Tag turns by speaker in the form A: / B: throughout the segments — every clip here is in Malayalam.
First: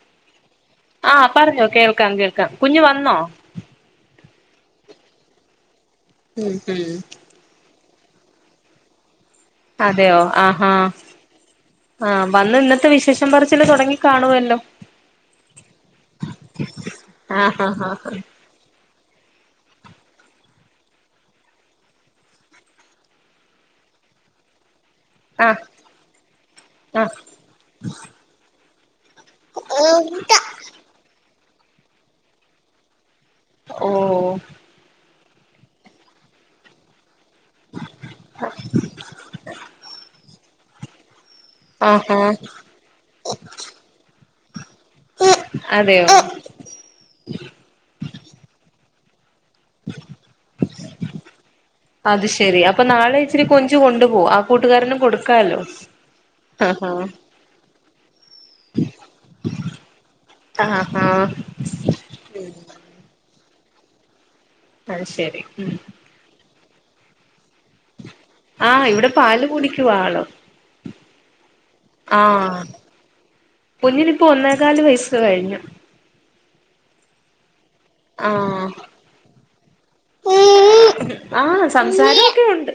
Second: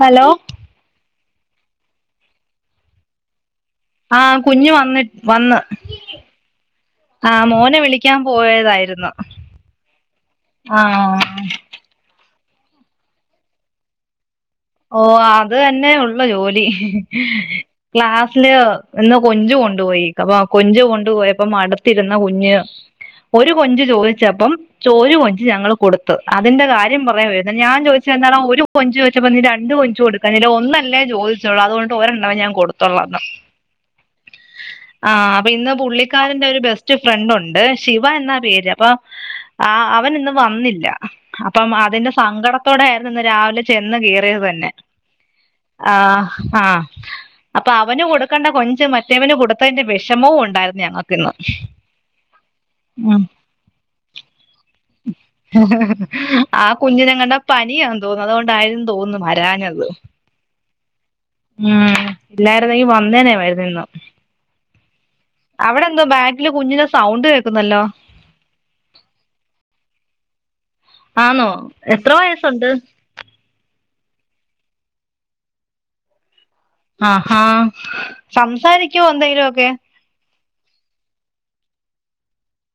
A: ഹലോ
B: ആ പറഞ്ഞോ. കേൾ ക്കാം കേൾക്കാം. കുഞ്ഞു വന്നോ?
A: ആ കുഞ്ഞ് വന്നി വന്ന്
B: ഉം ഉം
A: ക്കാൻ പോയതായിരുന്നു.
B: അതെയോ ആഹാ
A: ആഹ്
B: ആമ് വന്ന് ഇന്നത്തെ വിശേഷം പറിച്ചില് തൊടങ്ങി കാണുവല്ലോ
A: ഓ അത് തന്നെ ഒള്ള് ജോലി
B: ആഹ് ആഹ്
A: ക്ലാസ്സില് ഇന്ന് കൊഞ്ചു കൊണ്ടുപോയി അപ്പ ഇന്ന് കൊഞ്ച് കൊണ്ടുപോയപ്പോ അടുത്തിരുന്ന കുഞ്ഞ് ഒരു കൊഞ്ച് ചോദിച്ചപ്പം ചോരു കൊഞ്ച്
B: ആഹ്
A: ഞങ്ങള് കൊടുത്ത് അതിന്റെ കാര്യം
B: ആഹ് ആഹ്
A: പറയാൻ വര്ന്നു ഞാൻ ചോദിച്ചു എന്താടാ ഒരു കൊ കൊഞ്ചു വെച്ചപ്പാ എന്റെ കൊഞ്ചു കൊടുക്കന്നില്ല ഒന്നല്ലേ ചോ യിച്ചോള്ളൂ അത്കൊണ്ട് ഒരെണ്ണവേ ഞാൻ കൊടുത്തള്ളന്ന്
B: ഓ
A: ആഹ് അപ്പൊ ഇന്ന് പുള്ളിക്കാരന്റെ ഒരു ബെസ്റ്റ് ഫ്രണ്ട് ഒണ്ട് ശിവ എന്ന പേര് അപ്പൊ ആ അവൻ ഇന്ന് വന്നി ഇല്ല അപ്പം അതിന്റെ
B: ആഹാ
A: സങ്കടത്തോടെ ആയിരുന്നു ഇന്ന് രാവിലെ ചെന്ന് കേറിത് ത ന്നെ ആ
B: അതെയോ
A: ആഹ് അപ്പൊ അവന് കൊടുക്കണ്ട കൊഞ്ച് മറ്റ റ്റേവന് കൊടു കൊടുത്തേന്റെ വെഷമോം ഒണ്ടായിരുന്നു ഞങ്ങക്കിന്ന്
B: അത് ശെരി അപ്പൊ നാളെ ഇച്ചിരി കൊഞ്ച് കൊണ്ടു പോവും ആ കൂട്ടുകാരനും കൊടുക്കാലോ
A: ആ
B: ആഹ്
A: കുഞ്ഞിനങ്ങണ്ടോ പനിയന്ന് തോന്നുന്നു അതുകൊണ്ടായിരുന്നു തോന്നു വ രഞ്ഞത്
B: ആഹ് ആഹ് ആഹ്
A: മ്മ് ഇല്ലാര്ന്നെങ്കി വന്നെ [unintelligible] നെന്നും
B: അത് ശെരി മ്മ്
A: കുഞ്ഞിന്റെ സൗണ്ട് കേ
B: ആഹ് ഇവിടെ പാല് കുടിക്കുവാ ആള്
A: ആന്നൊ എത്ര
B: ആഹ്
A: വയസ്സോണ്ട്
B: മുക്കാല് വയസ്സ് കഴിഞ്ഞു.
A: ആഹ് ഹാ
B: ആഹ്
A: സംസാരിക്കുവോ എന്തെലുവോക്കെ
B: ആഹ് സംസാരവോക്കെ ഒണ്ട്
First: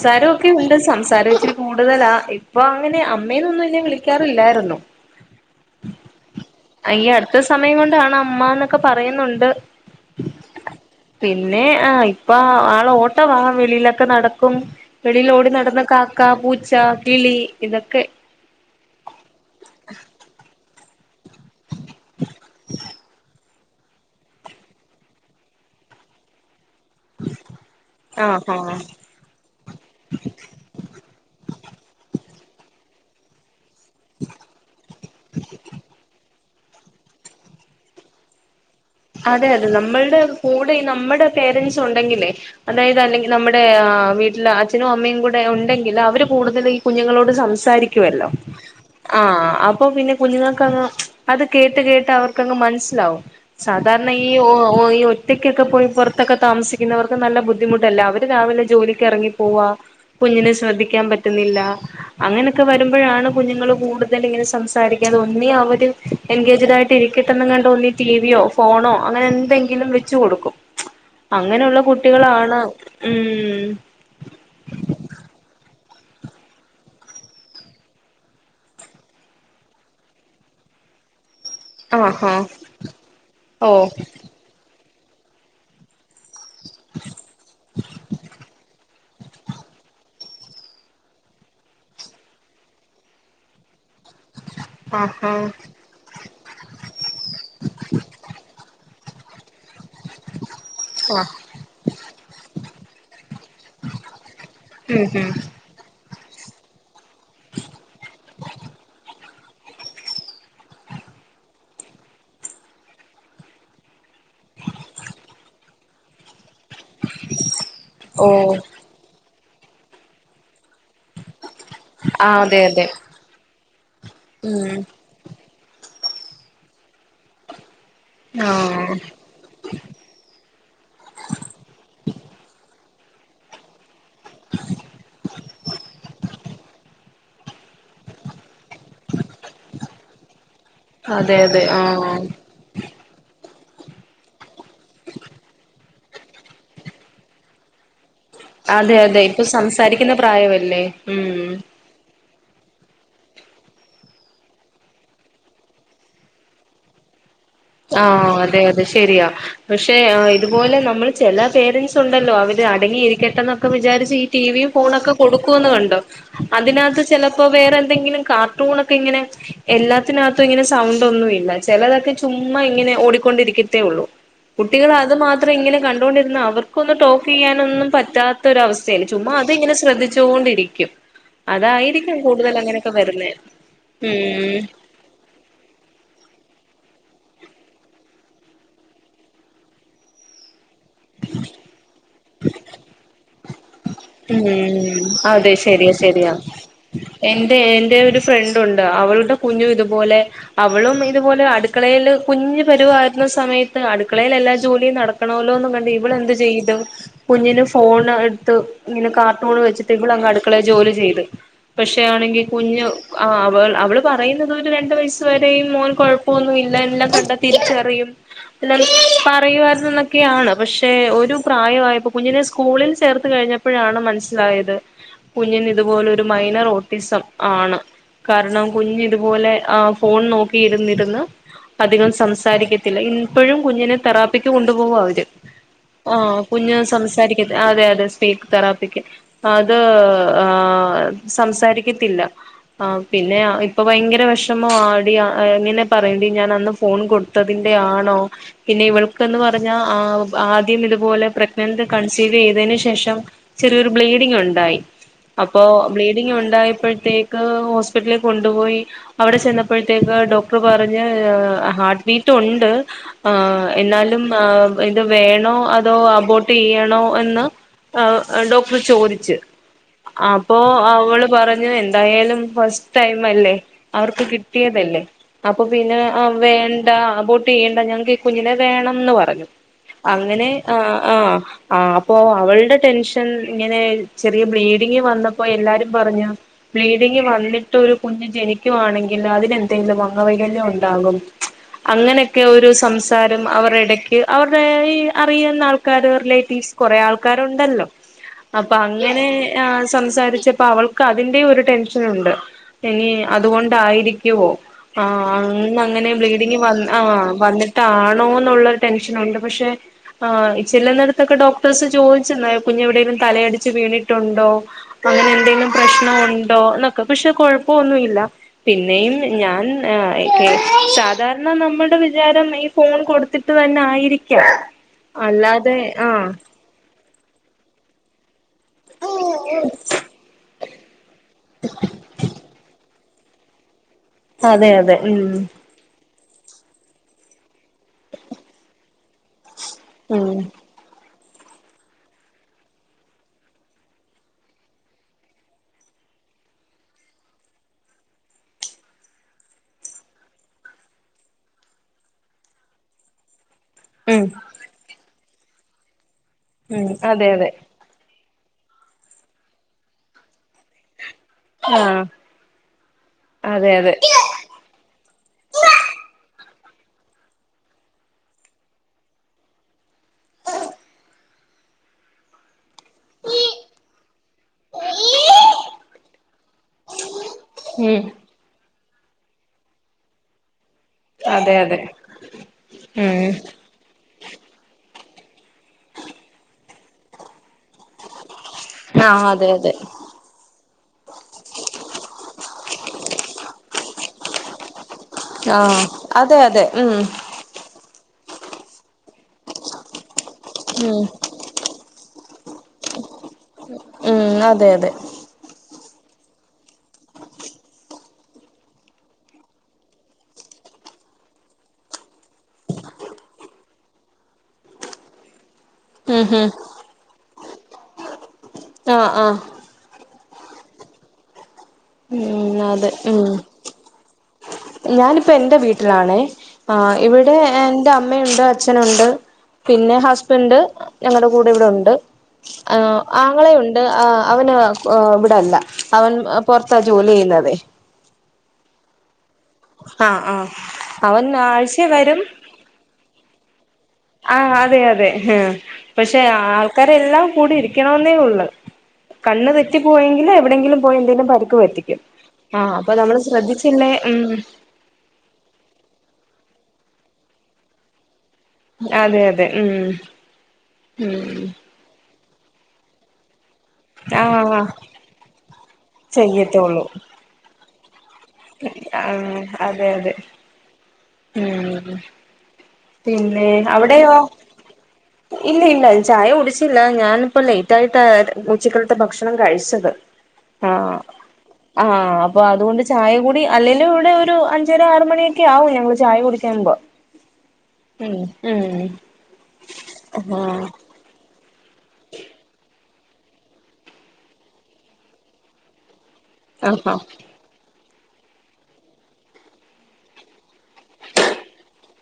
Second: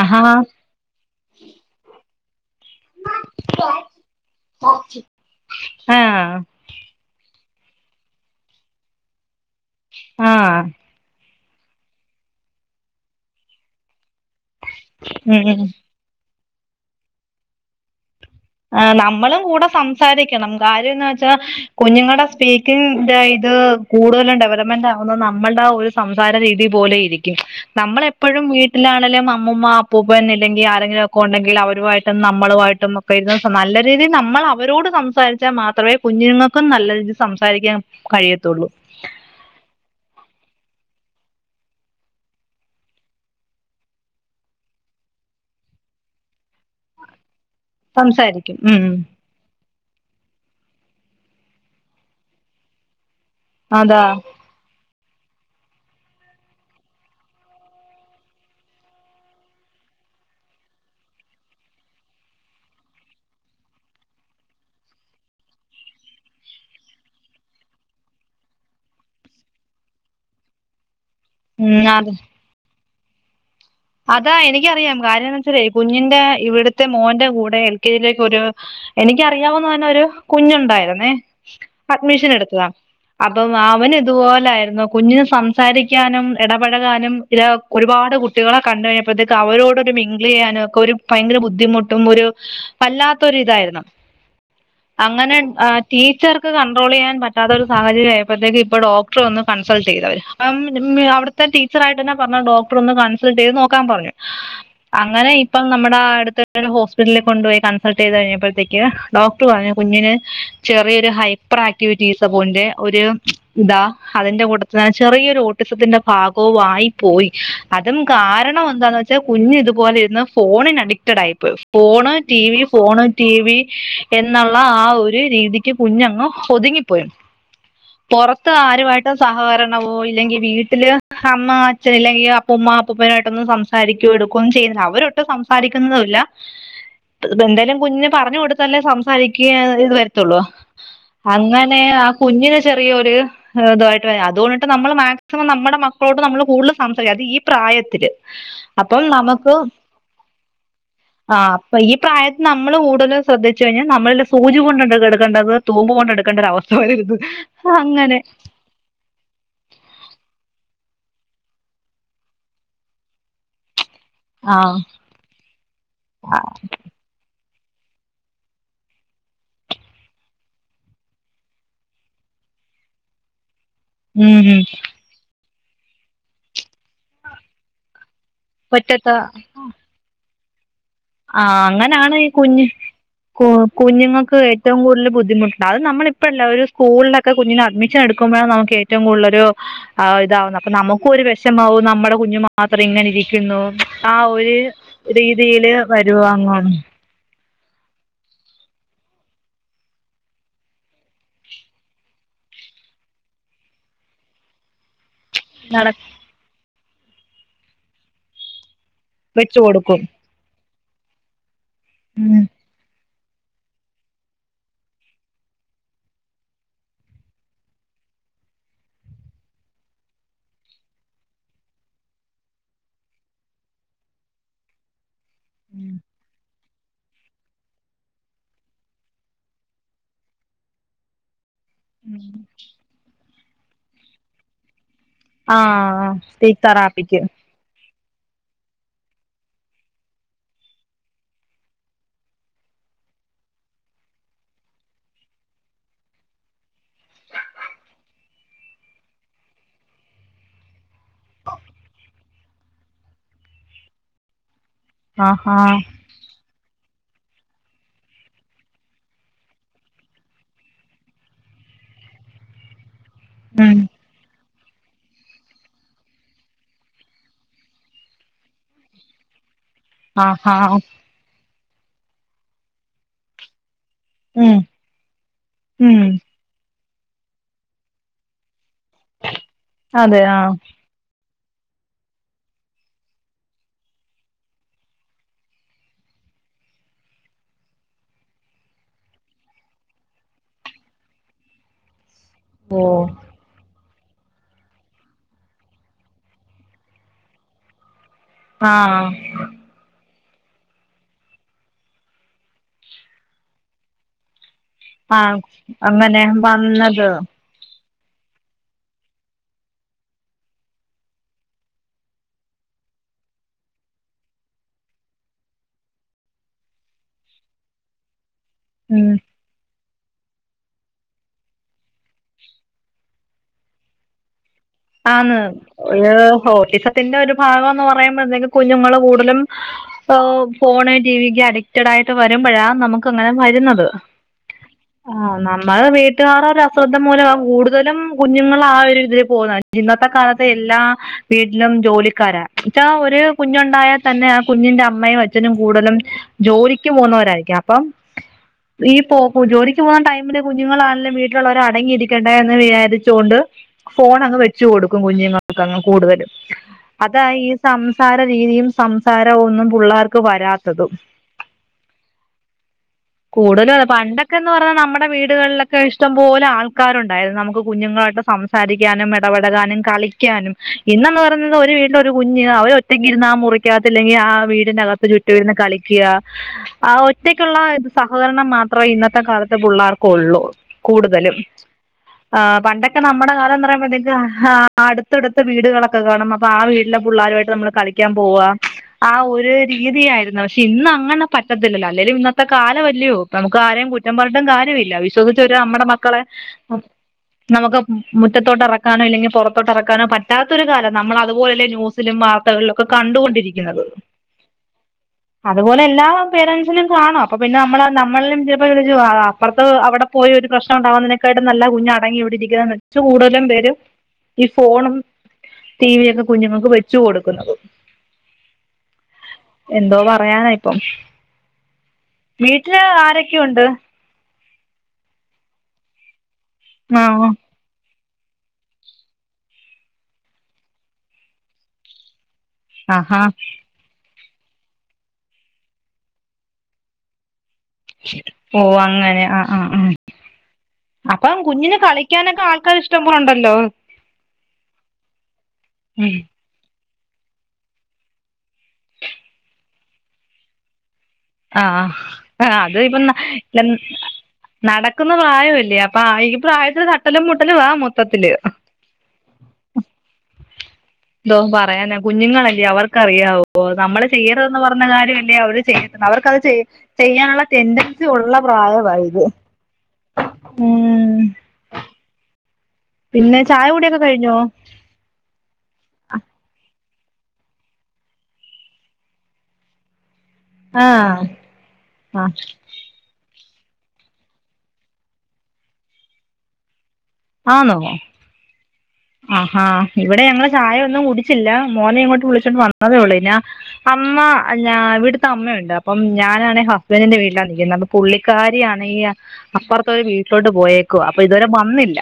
A: ആഹാ
B: ഒണ്ട് സംസാര ഇച്ചിരി കൂടുതലാ ഇപ്പൊ അങ്ങനെ അമ്മേന്നൊന്നും എന്നെ വിളിക്കാറില്ലാരുന്നു
A: ആഹ്
B: ഈ അടുത്ത സമയം കൊണ്ടാണ് അമ്മന്നൊക്കെ പറയുന്നൊണ്ട്
A: ആഹ്
B: പിന്നെ ആ ഇപ്പ ആള് ഓട്ടവാ വെളിലൊക്കെ നട ക്കും
A: ഉം
B: വെളിയിലോടി
A: ഉം
B: നടന്ന് കാക്ക പൂ ച്ച കിളി ഇതക്കെ
A: ആ നമ്മളും കൂടെ സംസാരിക്കണം കാര്യാ- കുഞ്ഞുങ്ങളുടെ സ്പീക്കിംഗഇന്റ ഇത് - കൂടുതലും ഡെവലപ്മെന്റ് ആകുന്ന നമ്മളുടെ ആ ഒരു സംസാര രീതി- പോലെ ഇരിക്കും
B: ആഹ്
A: നമ്മളെപ്പോഴും
B: ആഹ്
A: വീട്ടിലാണെങ്കിലും അമ്മൂമ്മ അപ്പൂപ്പൻ അല്ലെങ്കിൽ ആരെങ്കിലും ഒക്കെ ഉണ്ടെങ്കിൽ അവരുമായിട്ടൊ- നമ്മളുമായിട്ടും പുന്നന്ന സമാനല്ല [unintelligible] രീതി നമ്മൾ അവരോട് സംസാരിച്ചാൽ മാത്രമേ കുഞ്ഞുങ്ങ- നല്ല രീതിയിൽ സംസാരിക്കാൻ കഴിയത്തുള്ളൂ
B: അതെ അതെ നമ്മളുടെ കൂടെ നമ്മുടെ പേരന്റ്സ് ഉണ്ടെങ്കിലേ അതായത് അല്ലെങ്കിൽ നമ്മുടെ വീട്ടിലെ അച്ഛനും അമ്മയും കൂടെ ഉണ്ടെങ്കിൽ അവര് കൂടുത- കുഞ്ഞുങ്ങളോട് സംസാരിക്കുമല്ലോ
A: സംസാരിക്കും ഉം
B: ആ അപ്പൊ പിന്നെ കുഞ്ഞുങ്ങൾ- ങ് അത് കേട്ട് കേട്ട് അവർക്കങ്ങ് മനസ്സിലാവും
A: അതാ
B: സാധാരണ ഈ ഓ ഒറ്റയ്ക്കൊക്കെ പോയി പുറത്തൊക്കെ താമസിക്കുന്നവർക്ക് നല്ല ബുദ്ധിമുട്ടല്ല അവര് രാവിലെ ജോലിക്ക് ഇറങ്ങി പോവാ കുഞ്ഞിനെ ശ്രദ്ധിക്കാൻ പറ്റുന്നില്ല അങ്ങനെയൊക്കെ വരുമ്പോഴാണ് കുഞ്ഞുങ്ങള്ൾ കൂടുതൽ ഇങ്ങനെ സംസാരിക്കാെ ഒന്നി അവര് എൻഗേജഡ ആയിട്ട് ഇരിക്കട്ടെന്ന് കണ്ട ഒന്നി [unintelligible] ഫോണോ അങ്ങനെ എന്തെങ്കിലും വെച്ച് കൊടുക്കും അങ്ങനെയുള്ള
A: ഉം അത്
B: കുട്ടികളാണ് ഉം
A: അതാ എനിക്കറിയാം കാര്യംന്ന് വെച്ചേ കുഞ്ഞിന്റെ ഇവിടുത്തെ മോന്റയ് കൂടെ എൽ കെ ജയിലേക്ക് ഒരു എനിക്കറിയാവന്ന് പറഞ്ഞെ ഒരു കുഞ്ഞുണ്ടായിുന്നേ അഡ്മിഷൻ
B: ആഹാ
A: എടുത്തതാ അപ്പം
B: ഓ
A: അവൻ ഇതുപോലൊയിരുന്നു കുഞ്ഞിനു സംസാരിക്കാനും ഇടപഴകാനും ഇത് ഒരുപാട് കു പറു കഴിഞ്ഞപ്പോഴത്തേക്ക് അവരോടൊരു മിങ്ള് ചെയ്യാനും ഒക്കെ ഒരു ഭയങ്കര ബുദ്ധിമുട്ടും ഒരു വല്ലാത്തൊ ഇതായിരുന്നു
B: ആഹാ
A: അങ്ങനെ ടീച്ചർക്ക് കണ്ട്രോൾ ചെയ്യാൻ പറ്റാത്തൊ ഒരു സാഹചര്യം ആയപ്പോഴത്തേക്ക് ഇപ്പൊ ഡോക് ഇപ്പൊ ഒന്ന് കണ്ടിട്ട്
B: ആ
A: അവി ടീച്ചറായിട്ട്െ പറഞ്ഞ ഡോക്ടർ നോക്കാൻ പറഞ്ഞു
B: ഉം
A: അങ്ങനെ
B: ഉം
A: ഇപ്പ നമ്മുടെ ആ അടുതടുത്ത - വീട്ടിൽ കൊണ്ട്‌ പോയി കസൾട്ട് ചെയ്ത് കഴഞ്ഞപ്പോഴത്തേക്ക് ഡോക്ടർ പറഞ്ഞു കുഞ്ഞിന് ചെറിയൊരു ഹൈപ്പർ ആക്ടിവിറ്റീസ് പോന്റെ ഒരു ഇതാ അതിന്റെ കൂട്ടത്തി ചെറിയൊരു ഓട്ടിസത്തിന്റെ ഭാഗം ആയി പോയി
B: ഓ
A: കാരണം എന്താന്ന് വെച്ചാൽ കുഞ്ഞഞ് ഇതുപോലെ ഇന്ന് ഫോണിന- അക്് ഫോണ്
B: ആ
A: ടി
B: അതെ
A: വി
B: അതെ
A: ഫോണ് ടി വി എന്നുള്ള
B: ഉം
A: ആ ഒരു രീതി കുഞ്ഞങ്ങ് ഒതുങ്ങിപ്പോയി പുറത്ത്
B: ആ
A: ആരുമായിട്ട് സഹകരണമോ ഇല്ലെങ്കി വീട്ടില് അമ്മ അച്ഛൻ ഇല്ലെങ്കി- കാക്കുപ്പനായിട്ടൊന്നും സംസാരിക്കൂ എടു ക്കൊന്നും ചെയ്യ്ന്നെ അവര് ഇട്ട് സംസാരിക്ക്ന്നൂല്ലാ ത് തെന്തെലും കുഞ്ഞ് പറഞ്ഞുകൊട് തന്നെ സംസാരിക്ക്യ ഇത് വരത്തൊള്ളൂ
B: അതെ അതെ
A: അങ്ങനെ ആ കുഞ്ഞിന ചെറിയൊര് ഏ് ഇതായിട്ട് അതുകൊണ്ടിട്ട് നമ്മള് മാക്സിമം നമ്മടെ മക്കളോട് നമ്മള് കൂടുതലും സംസരിക്ക അത് ഈ പ്രായത്തില്
B: അതെ
A: അപ്പം
B: അതെ ഇപ്പൊ
A: നമുക്ക്
B: സംസാരിക്കുന്ന പ്രായമല്ലേ ഉം
A: നമ്മള് കൂടുതൽ ശ്രദ്ധിച്ചു കഴിഞ്ഞാൽ നമ്മളില് സൂചി കൊണ്ടക്കെത്എടുക്കേണ്ടത് തൂമ്പ് കൊണ്ട് എട്ക്കേണ്ട ഒരു അവസ്ഥ വരരുത് അങ്ങനെ
B: ആഹ് അതെ അതെ ശെരിയാ പക്ഷെ ഇതുപോലെ നമ്മൾ ചെല പേരൻസ് ഉണ്ടല്ലോ അവര് അടങ്ങിയിരിക്കട്ടെ എന്നൊക്കെ വിചാരിച്ച്- ടീ
A: ആ
B: ടീവിയും ഫോണൊക്കെ കൊടുക്കുംന്ന് കണ്ടോ അതിനകത്ത് ചെലപ് ഇപ്പ വേറെന്തെങ്കിലും കാർട്ടൂൺനെക്കെ ഇങ്ങനെ എല്ലാത്തിനകത്തും ഇങ്ങനെ സൗണ്ട് ഒന്നും ഇല്ല ചെലതൊക്കെ ചുമ്മാ ഇങ്ങനെ ഓടിക്കൊണ്ടിരിക്ക- തെയുള്ളു
A: ഉം ഉം
B: കുട്ടികൾ അത് മാത്ര- മാത്രം ഇങ്ങനെ കണ്ടോണ്ടിരുന്ന അവർക്കൊന്നും ടോക്ക് ചെയ്യാനൊന്നും പറ്റാത്ത- ഒരു അവസ്ഥയാണ്
A: മുറ്റത്ത്
B: ചുമ്മാ അത് ഇങ്ങനെ ശ്രദ്ധിച്ചു- തോണ്ടിരിക്കും
A: ആ അങ്ങനാണ് ഈ കുഞ്ഞു
B: വരുന്നേ
A: കുഞ്ഞുങ്ങൾക്ക്
B: ഉം
A: ഏറ്റവും കൂടുതൽ ബുദ്ധിമുട്ടണ്ട് അത് നമ്മള് ഇപ്പഴല്ല ഒരു- സ്കൂളിലൊക്കെ കുഞ്ഞിന് അഡ്മിഷൻ എടുക്കുമ്പോഴാണ് നമുക്ക് ഏറ്റവും കൂടുതല് ഒരു ഇത്‌ ആവുന്നെ അപ്പ നമുക്കും ഒരു വിഷമാവും നമ്മടെ കുഞ്ഞു മാത്രം ഇങ്ങനെ ഇരിക്കുന്നു ആ ഒരു
B: ഉം അതെ
A: രീതിയില്
B: ശരിയാ ശരിയാ
A: വരുവാങ് -
B: എന്റെ എന്റെ ഒരു ഫ്രണ്ട് ഒണ്ട് അവളുടെ കുഞ്ഞു ഇതുപോലെ അവളും ഇതുപോലെ അടുക്കളയിൽ കുഞ്ഞ് പരുവായിരുന്ന സമയത്ത് അടുക്കളിൽ എല്ലാ ജോലിയും നട- ആണല്ലോന്നും
A: നട
B: കണ്ട് ഇവള് എന്ത് ചെയ്തു കുഞ്ഞിന് ഫോൺ എടുത്ത്- ഇങ്ങനെ കാർട്ടൂൺ
A: വെച്ച്
B: വെച്ചിട്ട്
A: കൊടുക്കും
B: ഇവളങ്ങ് അടുക്കളേ ജോലി- ചെയ്ത് പക്ഷെ ആണെങ്കി കുഞ്ഞ്- ആഹ് അവെ അവെൾ പറയുന്നെതും ഒര് രണ്ട് വയസ് വെരെയും മോൻ കൊഴപ്പ ഒന്നും ഇല്ല എല്ലാം കണ്ടാ തിരിച്ചറിയും എല്ലാം പറയുവായ്ര്ന്നു എന്നൊക്കെ ആണ് പക്ഷെ ഒരു പ്രായം ആയപ്പം കുഞ്ഞിന് സ്ക്കൂളിൽ ചേർത്ത് കഴിഞ്ഞാ പ്പഴാണ് മനസ്സിലായെത് കുഞ്ഞിന് ഇതു
A: ഉം
B: പോലെ ഒരു മൈനെർ ഓ ട്ടിസം ആണ്. കാരണം കുഞ്ഞ് ഇതുപോലെ ആ ഫോൺ നോക്കി ഇര്ന്ന് ഇര്ന്ന് അധികം സംസാരിക്കെത്തില്ല ഇന്ന് ഇപ്പെഴും കുഞ്ഞിനെ തെറാപ്പിക്ക് കൊണ്ട് പോവാ അവെ
A: ആഹ് സ്പീച്ച് തെറാപ്പിക്ക്
B: സംസാരിക്കത്തി അതെ അതെ സ്പീക്ക് തെറാപ്പിക്ക് അത് ആഹ് സംസാരിക്കെത്തില്ല ആഹ് പിന്നെ ഇപ്പ ഭയങ്കര വെഷ്മാവാടി എങ്ങെനെ പറയെടി ഞാൻ അന്ന് ഫോൺ കൊട്ത്തതിന്റെ ആണോ പിന്നെ ഇവെൾക്കെന്ന് പറഞ്ഞാ ആ ആദ്യം ഇത് പോലെ പ്രഗ്നന്റ് കൺസി ട്ടിവയ്‌തെന് ശേഷം ചെറിയൊരു ബ്ലീഡിങ് ഉണ്ടായി.
A: ആഹാ
B: അപ്പോ ബ്ലീഡിങ് ഉണ്ടായപ്പഴ് ത്തേക്ക് ഹോസ്പിറ്റലിൽ കൊണ്ടുപോയി. അവിടെ ചെന്നപ്പഴ്ത്തേക്ക് ഡോക്ടർ പറഞ്ഞ് ഹാർട്ട് ബീറ്റ് ഉണ്ട് ആ
A: ഉം
B: എന്നാലും ആഹ് ഇത് വേണോ അതോ അബോട്ട് യ്യണോ എന്ന് ആ ഡോക്ടർ ചോദിച്ച്.
A: ആഹാ
B: അപ്പൊ അവള് പറ ഞ്ഞ് എന്തായാലും ഫസ്റ്റ് ടൈം അല്ലേ.. അവർക്ക്
A: ഉം
B: കിട്ടിയതല്ലേ അപ്പൊ പിന്നെ
A: ഉം
B: ആ വേണ്ട ആ അബോട്ട് ചെയ്യണ്ട ഞങ്ങക്ക് ഈ കുഞ്ഞിനെ വേണംന്ന് പറഞ്ഞു അങ്ങനെ ആ ആ ആ അപ്പൊ അവളുടെ ടെൻഷൻ ഇങ്ങനെ ചെറിയ ബ്ലീഡിങ് വന്നപ്പോ എല്ലാരും പറഞ്ഞു ബ്ലീഡിങ് വന്നിട്ട് ഒരു കുഞ്ഞ് ജനിക്കുവാണെങ്കിൽ അതിനെന്തെങ്കിലും അംഗവൈകല്യം ഉണ്ടാകും അങ്ങനെ ഒക്കെ ഒരു
A: ഓ
B: സംസാരം അവർ ഇടയ്ക്ക് അവരുടെ ഈ അറിയുന്ന ആൾക്കര് റിലേറ്റീവ്സ് കുറേ ആൾക്കാർ ഉണ്ടല്ലോ അപ്പൊ
A: ആഹ്
B: അങ്ങനെ ആ സംസാരി ച്ചപ്പോ അവൾക്ക് അതിന്റെയും ഒരു ടെൻഷൻ ഉണ്ട് ഇനി അതുകൊണ്ടായിരിക്കുവോ
A: ആ
B: ആഹ് അ അങ്ങനെ ബ്ലീഡിങ് വന്ന് ആഹ് വന്നിട് ട്ടാണോ എന്നുള്ളരു ടെൻഷൻുണ്ട് പക്ഷെ ആ ചെല്ലൂന്നിടത്തൊക്കെ ഡോക്ടേഴ്സ് ചോയ് കുഞ്ഞ എവിടെങ്കിലും തലയടിച്ച് വീണിട്ടുണ്ടോ അങ്ങനെ എന്തെങ്കിലും പ്രശ്നം ഉണ്ടോ എന്നൊക്കെ പക്ഷെ കൊഴപ്പമൊന്നുല്ല
A: ഉം
B: പിന്നെയും ഞാൻ ക്കെ സാധാരണ നമ്മുടെ വിചാരം ഈ ഫോൺ കൊടുത്തിട്ട് തന്നെ ആയിരിക്കാം
A: ആന്ന്
B: അല്ലാതെ
A: ഒരു
B: ആ
A: ഓ ത്തിന്റെ ഒരു ഭാഗംന്ന് പറയുമ്പത്തേക്കും കുഞ്ഞുങ്ങള്ൾ കൂടുലും ഫോൺ ടി വിക്ക് അഡിക്റ്റഡ് ആയിട്ട് വരുമ്പോഴാ നമു [unintelligible] വരുന്നത്
B: അതെയതെ. ഉം
A: ആഹ് [unintelligible] ഒരു അശ്രദ്ധം മൂലം ആ കൂടുതലും കുഞ്ഞുങ്ങൾ ആ ഒരു ഇതിൽ പോകുന്നത്. ഇന്നത്തെ
B: ഉം
A: കാലത്ത് എല്ലാ വീട്ടിലും ജോലിക്കാരാ.. ഇതാ ഒര് കുഞ്ഞുണ്ടായാൽ തന്നെ ആ കുഞ്ഞിൻ്റെ അമ്മയും അച്ഛനും കൂടുതലും ജോലിക്ക് പോവുന്നവരായിരിക്കും, അപ്പം ഈ പോ ജോലിക്ക് പോകുന്ന ടൈമില് കുഞ്ഞുങ്ങളാണെലും വീട്ടിലുള്ളവര് അടങ്ങിയിരിക്കണ്ടേ എന്ന് വിചാരിച്ചുകൊണ്ട് ഫോൺ
B: ഉം
A: അങ് വെ ക്കും കുഞ്ഞുങ്ങൾക്കങ്ങ് കൂടുതലും.
B: ഉം
A: അതാ
B: അതെ
A: ഈ
B: അതെ
A: സംസാര രീതിയും സംസാരം ഒന്നും പിള്ളേർക്ക് വരാത്തതും
B: ആഹ് അതെ
A: കൂടുതലും അ
B: അതെ
A: പണ്ടൊക്കെന്ന് പറഞ്ഞാൽ നമ്മുടെ വീടുകളിലൊക്കെ ഇഷ്ടം പോലെ ആൾ ആക്കാരുണ്ടായത് നമുക്ക് പ കുഞ്ഞുങ്ങളായിട്ട് സംസാരിക്കാനും ഇടപെടാനും കളിക്കാനും ഇന്നന്ന് പറയുന്നത് ഒരു വീട്ടില ഒരു കുഞ്ഞ് അവ ഒറ്റക്ക് ഇരുന്നാ മുറിക്കകത്തല്ലെങ്കിൽ ആ വീടിനകത്ത് ചുറ്റും ഇരുന്ന് കളിക്കുക ആ ത്തേക്കുള്ള
B: ഉം
A: സഹകരണം മാത്രം അത്ര ഇന്നത്തെ കാലത്തെ പിള്ളേർക്ക ഒള്ളൂ കൂടുതലും്
B: അതെ അതെ
A: പണ്ടൊക്കെ
B: ഉം
A: നമ്മുടെ കാലം എന്ന് പറയുമ്പോ ആഹ് അടുത്തടുത്ത വീടുകളൊക്കെ കാണും അപ്പൊ ആ വീട്ടിലെ പിള്ളാരുമായിട്ട് നമ്മള് കളിക്കൻ പോവാുക ആ
B: ആഹ് അതെ
A: ഒരു
B: അതെ
A: രീതിയായിരുന്നു പക്ഷെ ഇന്ന അങ്ങനെ പറ്റത്തില്ലല്ലോ അല്ലെലും ഇന്നത്തെ കാലമല്ലയോ നമുക്ക് ആരെയും കുറ്റം പറാട്ടും കാലമില്ല ചോദിച്ചരു
B: ആഹ്
A: നമ്മടെ മക്കളെ
B: അതെ അതെ ഉം
A: നമുക്ക് മുറ്റത്തോട്ടറ നോ ല്ലെങ്കി പുറത്തോട്ട ഇറക്കാനോ റ്റാത്ത ഒരു കാലം
B: ഉം
A: നമ്മള അത്പോലെല്ലെ ന്യൂസ് വാർത്തകളിലൊക്കെ കണ്ടുകൊണ്ടിരിക്കും
B: ഉം അതെ അതെ
A: അതുപോലെ എല്ലാ പേരൻറ്സിലും കാണും അപ്പോൾ പിന്നെ നമ്മൾ നമ്മളും ചിലപ്പോൾ വിു അപ്പുറത്ത് അവിടെ പോയി ഒരു പ്രശ്നംണ്ടകുന്നതിനേക്കാായിട്ടും നല്ല കുഞ് അടങ്ങി ഇവിടെ ഇരിക്കുന്നെന്ന് വച്ച് കൂടുതലും പേര് ഈ ഫോൺ
B: ഉം
A: ടിവിയൊക്കെ
B: ഉം
A: കുഞ്ഞുങ്ങൾക്ക് വെച്ചു കൊടുക്കുന്നതും
B: ആഹ് ആഹ്
A: പറയാന ഇപ്പം
B: ഉം
A: വീട്ടില് ആരൊക്കെയ ഉണ്ട്
B: ഞാനിപ്പോ എൻ്റെ വീട്ടിലാണേ ആഹ് ഇവിടെ എൻ്റെ അമ്മയുണ്ട് അച്ഛനുണ്ട് പിന്നെ ഹസ്ബൻഡ് ഞങ്ങളടെ കൂടെ ഇവിടെ ഉണ്ട് ആ
A: ആഹാ
B: ആങ്ങളെയുണ്ട് ആ അവന് ഇവിടല്ല അവൻ പൊറത്താ ജോലി ചെയ്യുന്നതേ
A: ഓ അങ്ങനെ ആ ആ ആ
B: ആഹ് ആഹ് അവൻ
A: അപ്പം കുഞ്ഞിന്
B: ആഴ്ചേ വരും
A: കളിക്കാനൊക്കെ ആൾക്കാർ ഇഷ്ടം ഉണ്ടല്ലോ
B: ആഹ് അതെ അതെ ആ
A: ഉം
B: പക്ഷെ ആ ആക്കരെ എല്ലാം കൂടി ഇരിക്കണോന്നേ ഒള്ള് കണ്ണ് തെറ്റിപ്പോയെങ്കിൽ എവിടെയെങ്കിലും പോയി എന്തെങ്കിലും പരിക്ക്
A: ആ
B: പറ്റിക്കും ആഹ്
A: അത്
B: അപ്പൊ
A: ഇപ്പ
B: നമ്മള് ശ്രദ്ധിച്ചില്ലേ ഉം
A: നടക്കുന്ന പ്രായമല്ലേ അപ്പൊ പ്രഴത്തി തട്ടലും മുട്ടലും വാ മൊത്തത്തില്.
B: അതെ അതെ ഉം ഉം
A: എന്തോ പറയാനാ കുഞ്ഞുങ്ങളല്ലേ അവർക്കറിയാവോ ഓ നമ്മള് ചെയ്യര്തന്ന്
B: ആഹ്
A: പറഞ്ഞ കാര്യല്ലേ അവര് ചെയ അവർക്ക്ത് ചെയ
B: ചെയ്യത്തുള്ളൂ
A: ചെയ്യാനുള്ള എന്ത ഉള്ള പ്രായവാ ഇത്.
B: ആഹ് അതെ
A: ഉം
B: ഉം പിന്നെ
A: ചായ കുടിയൊക്കെ
B: അവിടെയോ
A: കഴിഞ്ഞോ
B: ഇല്ല ഇല്ല ചായ കുടിച്ചി ല്ല ഞാനിപ്പോ ലേറ്റ് ആയിട്ട് ഉച്ചക്കളത്തെ ഭക്ഷണം കഴിച്ചത്. ആഹ് ആഹ് അപ്പൊ അതുകൊണ്ട് കൂടി അല്ലെലും ഇവിടെ ഒരു അഞ്ചര ആറ് മണിയൊക്കെ ആവും ഞങ്ങള് ചായ കുടിക്കാമ്പോ.
A: ആന്നോ
B: ഉം ഉം
A: ആഹാ ഇവിടെ ഞങ്ങള്
B: ആഹ്
A: ചായ ഒന്നും കുടിച്ചി മോനെ ഇങ്ങോട്ട് വിളിച്ചോണ്ട് വന്നതേ ഒള്ള് പിന്ന അമ്മ ഇവിടുത്തെ അമ്മയണ്ട്. അപ്പം ഞാനാണ്
B: ആഹാ
A: ഹസ്ബന്റിന്റെ വീട്ടിലാ നിക്കുന്നെ പുള്ളിക്കാരിയാണെങ്ക അപ്പുറത്തര് വീട്ടിലോട്ട് പോയെ ക്കുവ അപ്പൊ ഇതുവരെ വന്നില്ല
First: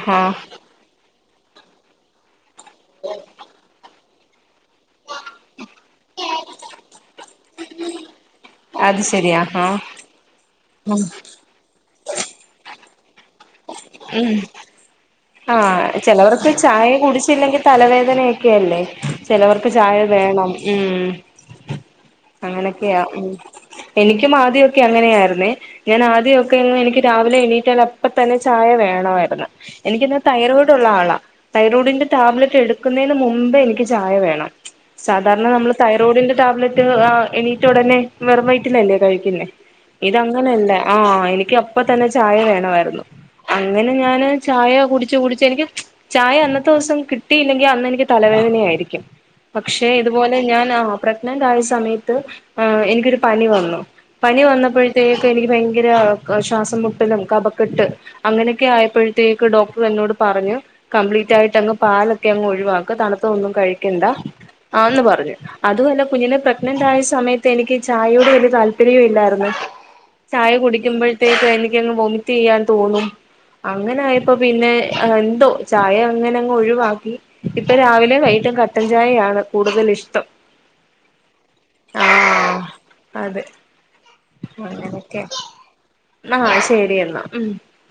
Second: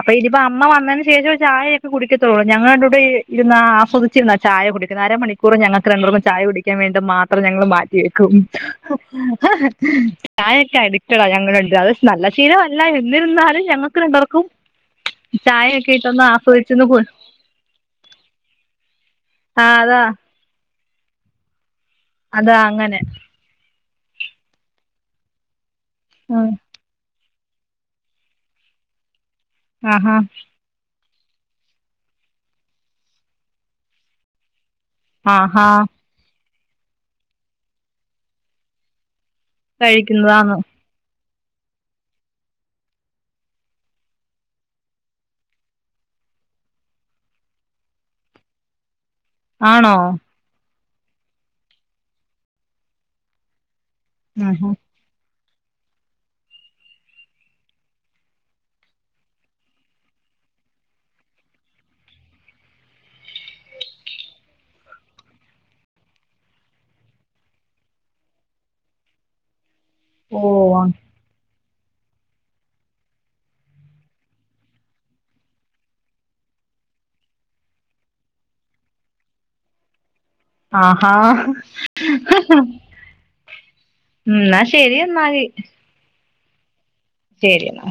A: അപ്പൊ ഇതിപ്പ അമ്മ വ ശേഷം ചായയൊക്കെ കുടിക്കെത്തൊളളു ഞങ്ങെൾ രണ്ടുട്ടെരും ഇര് ഇര്ന്ന് ആസ്വാദി ച്ചിര്ന്നാ ചായ കുടിക്ക് അര മണിക്കൂർ ഞങ്ങൾക്ക് രണ്ടുർക്കും ചായ കുടിക്കാൻ വേണ്ട മാത്രം ഇത്ര ഞങ്ങെൾ മാറ്റി വെ ക്കും
B: അത് ശരി ആഹാ
A: ചായെക്ക് അഡിറ്റെഡാ ഞങ്ങെൾ രണ്ട് പേരും അത് നല്ല ശീലവല്ല എന്നിരുന്നാലും ഞങ്ങെക്ക് രണ്ട് പേർക്കും
B: ആഹ് ചെലവെർക്ക് ചായ കുടിച്ചില്ലെങ്കി തലവേദനയൊക്കെ അല്ലെ?
A: ആ
B: ചെലവർക്ക് ചായ
A: അതാ
B: വേണം. ഉം
A: അതാ അങ്ങനെ
B: അങ്ങനെയൊക്കെയാ ഉം എനിക്കും ആദ്യൊക്കെ അങ്ങനെയായിരുന്നേ ഞാൻ
A: ഉം
B: ആദ്യോക്കെ ങ്ങ് എനിക്ക് രാ വ് ലെ ണീറ്റാലപ്പത്തന്നെ ചായ വേണായിര്ന്ന്.
A: ആഹാ
B: എനിക്കിന്ന് തൈറോയ്ഡുള്ള ആളാ തൈറോഡിന്റെ ടാബ്ലറ്റ് എടുക്കുന്നയിന് മുമ്പേ എനിക്ക് ചായ വേണം. സാധാരണ
A: ആഹാ
B: നമ്മള് തൈറോഡിന്റെ ടാബ്ലറ്റ് റ്റ് ആഹ് എണീറ്റ് ഉടനെ വെറുംവയറ്റിലെല്ലേ കഴിക്കുന്നെ.
A: കഴിക്കുന്നതാന്ന്
B: ഇതങ്ങനല്ല ആ ഇ ക്യപ്പ തന്നെ ചായ വേണ ആയിരുന്നു അങ്ങനെ ഞാന് ചായ കുടിച്ചു കുടിച്ച് എനിക്ക് ചായ അന്നത്തോസം കിട്ടിയില്ലെങ്കി അന്ന് എനിക്ക് തലവേദനയായിരിക്കും. പക്ഷേ
A: ആണോ
B: ഇതുപോലെ ഞാൻ ആ പ്രഗ്നന്റ് ആയ സമയത്ത് ആ എനിക്കൊരു പനി വന്നു. പനി
A: ആഹാ
B: വന്നപ്പോയ്ത്തേ എനിക്ക് ഭയങ്കര അ ശ്വാസം മുട്ടലും കപക്കെട്ട് അങ്ങനൊക്കെ ആയപ്പഴത്തേക്ക് ഡോക്ടർ എന്നോട് പറഞ്ഞു. കംപ്ലീറ്റായിട്ട് അങ്ങ് പാലൊക്കെ അങ്ങ് ഒഴിവാക്ക തണുത്ത ഒന്നും കഴിക്കണ്ട ആന്ന് പറഞ്ഞു. അതുവല്ല കുഞ്ഞിനെ പ്രഗ്നന്റ് ആയ സമയത്ത് എനിക്ക് ചായോട് വല്യ താല്പര്യവും ഇല്ലായിരുന്നു.
A: ഓ
B: ചായ കുടിക്കുമ്പഴത്തേക്കും അയിന് ക്കെങ് വൊമിറ്റ്യ്യാൻ തോന്നും. അങ്ങനായപ്പോ പിന്നെ എന്തോ ചായ അങ്ങനെങ്ങ് ഒഴിവാക്കി ഇപ്പൊ രാവിലെ വൈകട്ടും കട്ടൻ ചായയാണ് കൂടുതൽ ഇഷ്ടം
A: ആഹാ
B: ആഹ് അതെ
A: ന്നാ ശരി എന്നാല്
B: ആ ശരി. രി എന്നാ ഉം
A: ശരി എന്നാ